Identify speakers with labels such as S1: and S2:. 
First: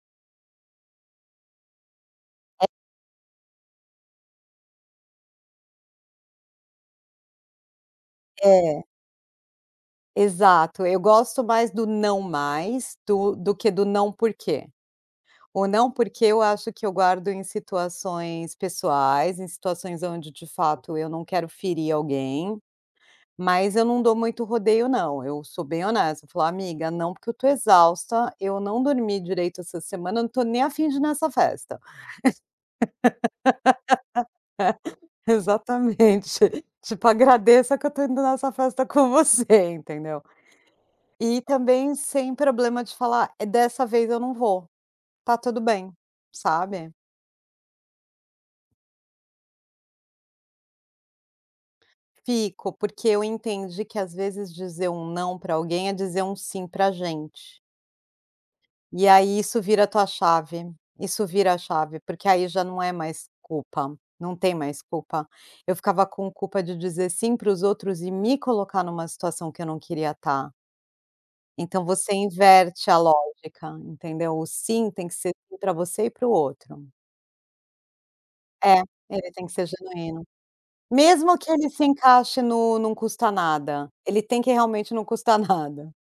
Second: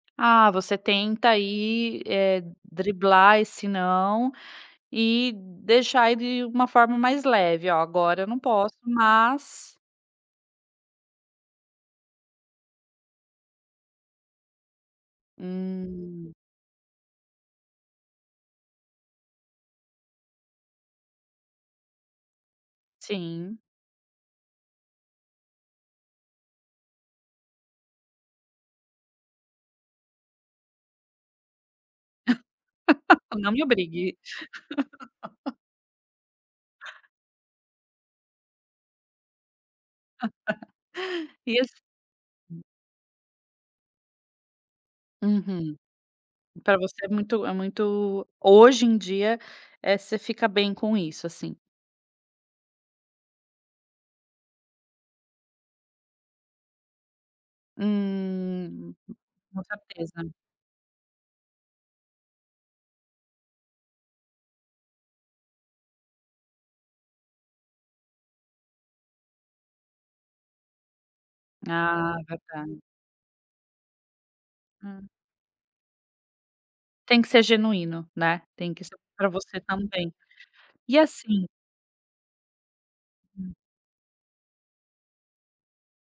S1: Ah, você tenta aí, eh,
S2: É.
S1: driblar esse não, e deixar ele uma forma mais leve, olha, agora eu não posso,
S2: É.
S1: mas
S2: Exato, eu gosto mais do "Não mais" do do que do "Não porquê". O não porque
S1: Hum.
S2: eu acho que eu guardo em situações pessoais, em situações onde de fato eu não quero ferir alguém,
S1: Sim.
S2: mas eu não dou muito rodeio não, eu sou bem honesta, falo: "Amiga não porque eu estou exausta, eu não dormi direito essa semana, eu não tô nem a fim de ir nessa festa".
S1: Não me obrigue.
S2: Exatamente. Tipo agradeça que eu estou indo nessa festa com você, entendeu? E
S1: E esse.
S2: também sem
S1: Hum.
S2: problema de falar, é dessa vez eu não vou, está tudo
S1: Uhum.
S2: bem,
S1: Pra
S2: sabe.
S1: você é muito é muito, hoje em dia, eh, você fica bem com isso, assim.
S2: Fico porque eu entendi que às vezes dizer um não pra alguém é dizer um sim pra gente.
S1: Hum,
S2: E aí isso
S1: com
S2: vira a tua
S1: certeza.
S2: chave, isso vira a chave porque aí já não é mais culpa, não tem mais culpa. Eu ficava com culpa de dizer sim pros outros e me colocar numa situação que eu não queria tá. Então você
S1: Ah, verdade.
S2: inverte a lógica, entendeu? O sim tem
S1: Hum.
S2: que ser sim pra você e pro outro.
S1: Tem que ser genuíno, né. Tem
S2: É,
S1: que ser pra
S2: ele tem que
S1: você
S2: ser
S1: também.
S2: genuíno.
S1: E
S2: Mesmo
S1: assim
S2: que ele se encaixe no "Não custa
S1: Hum.
S2: nada", ele tem que realmente não custa nada.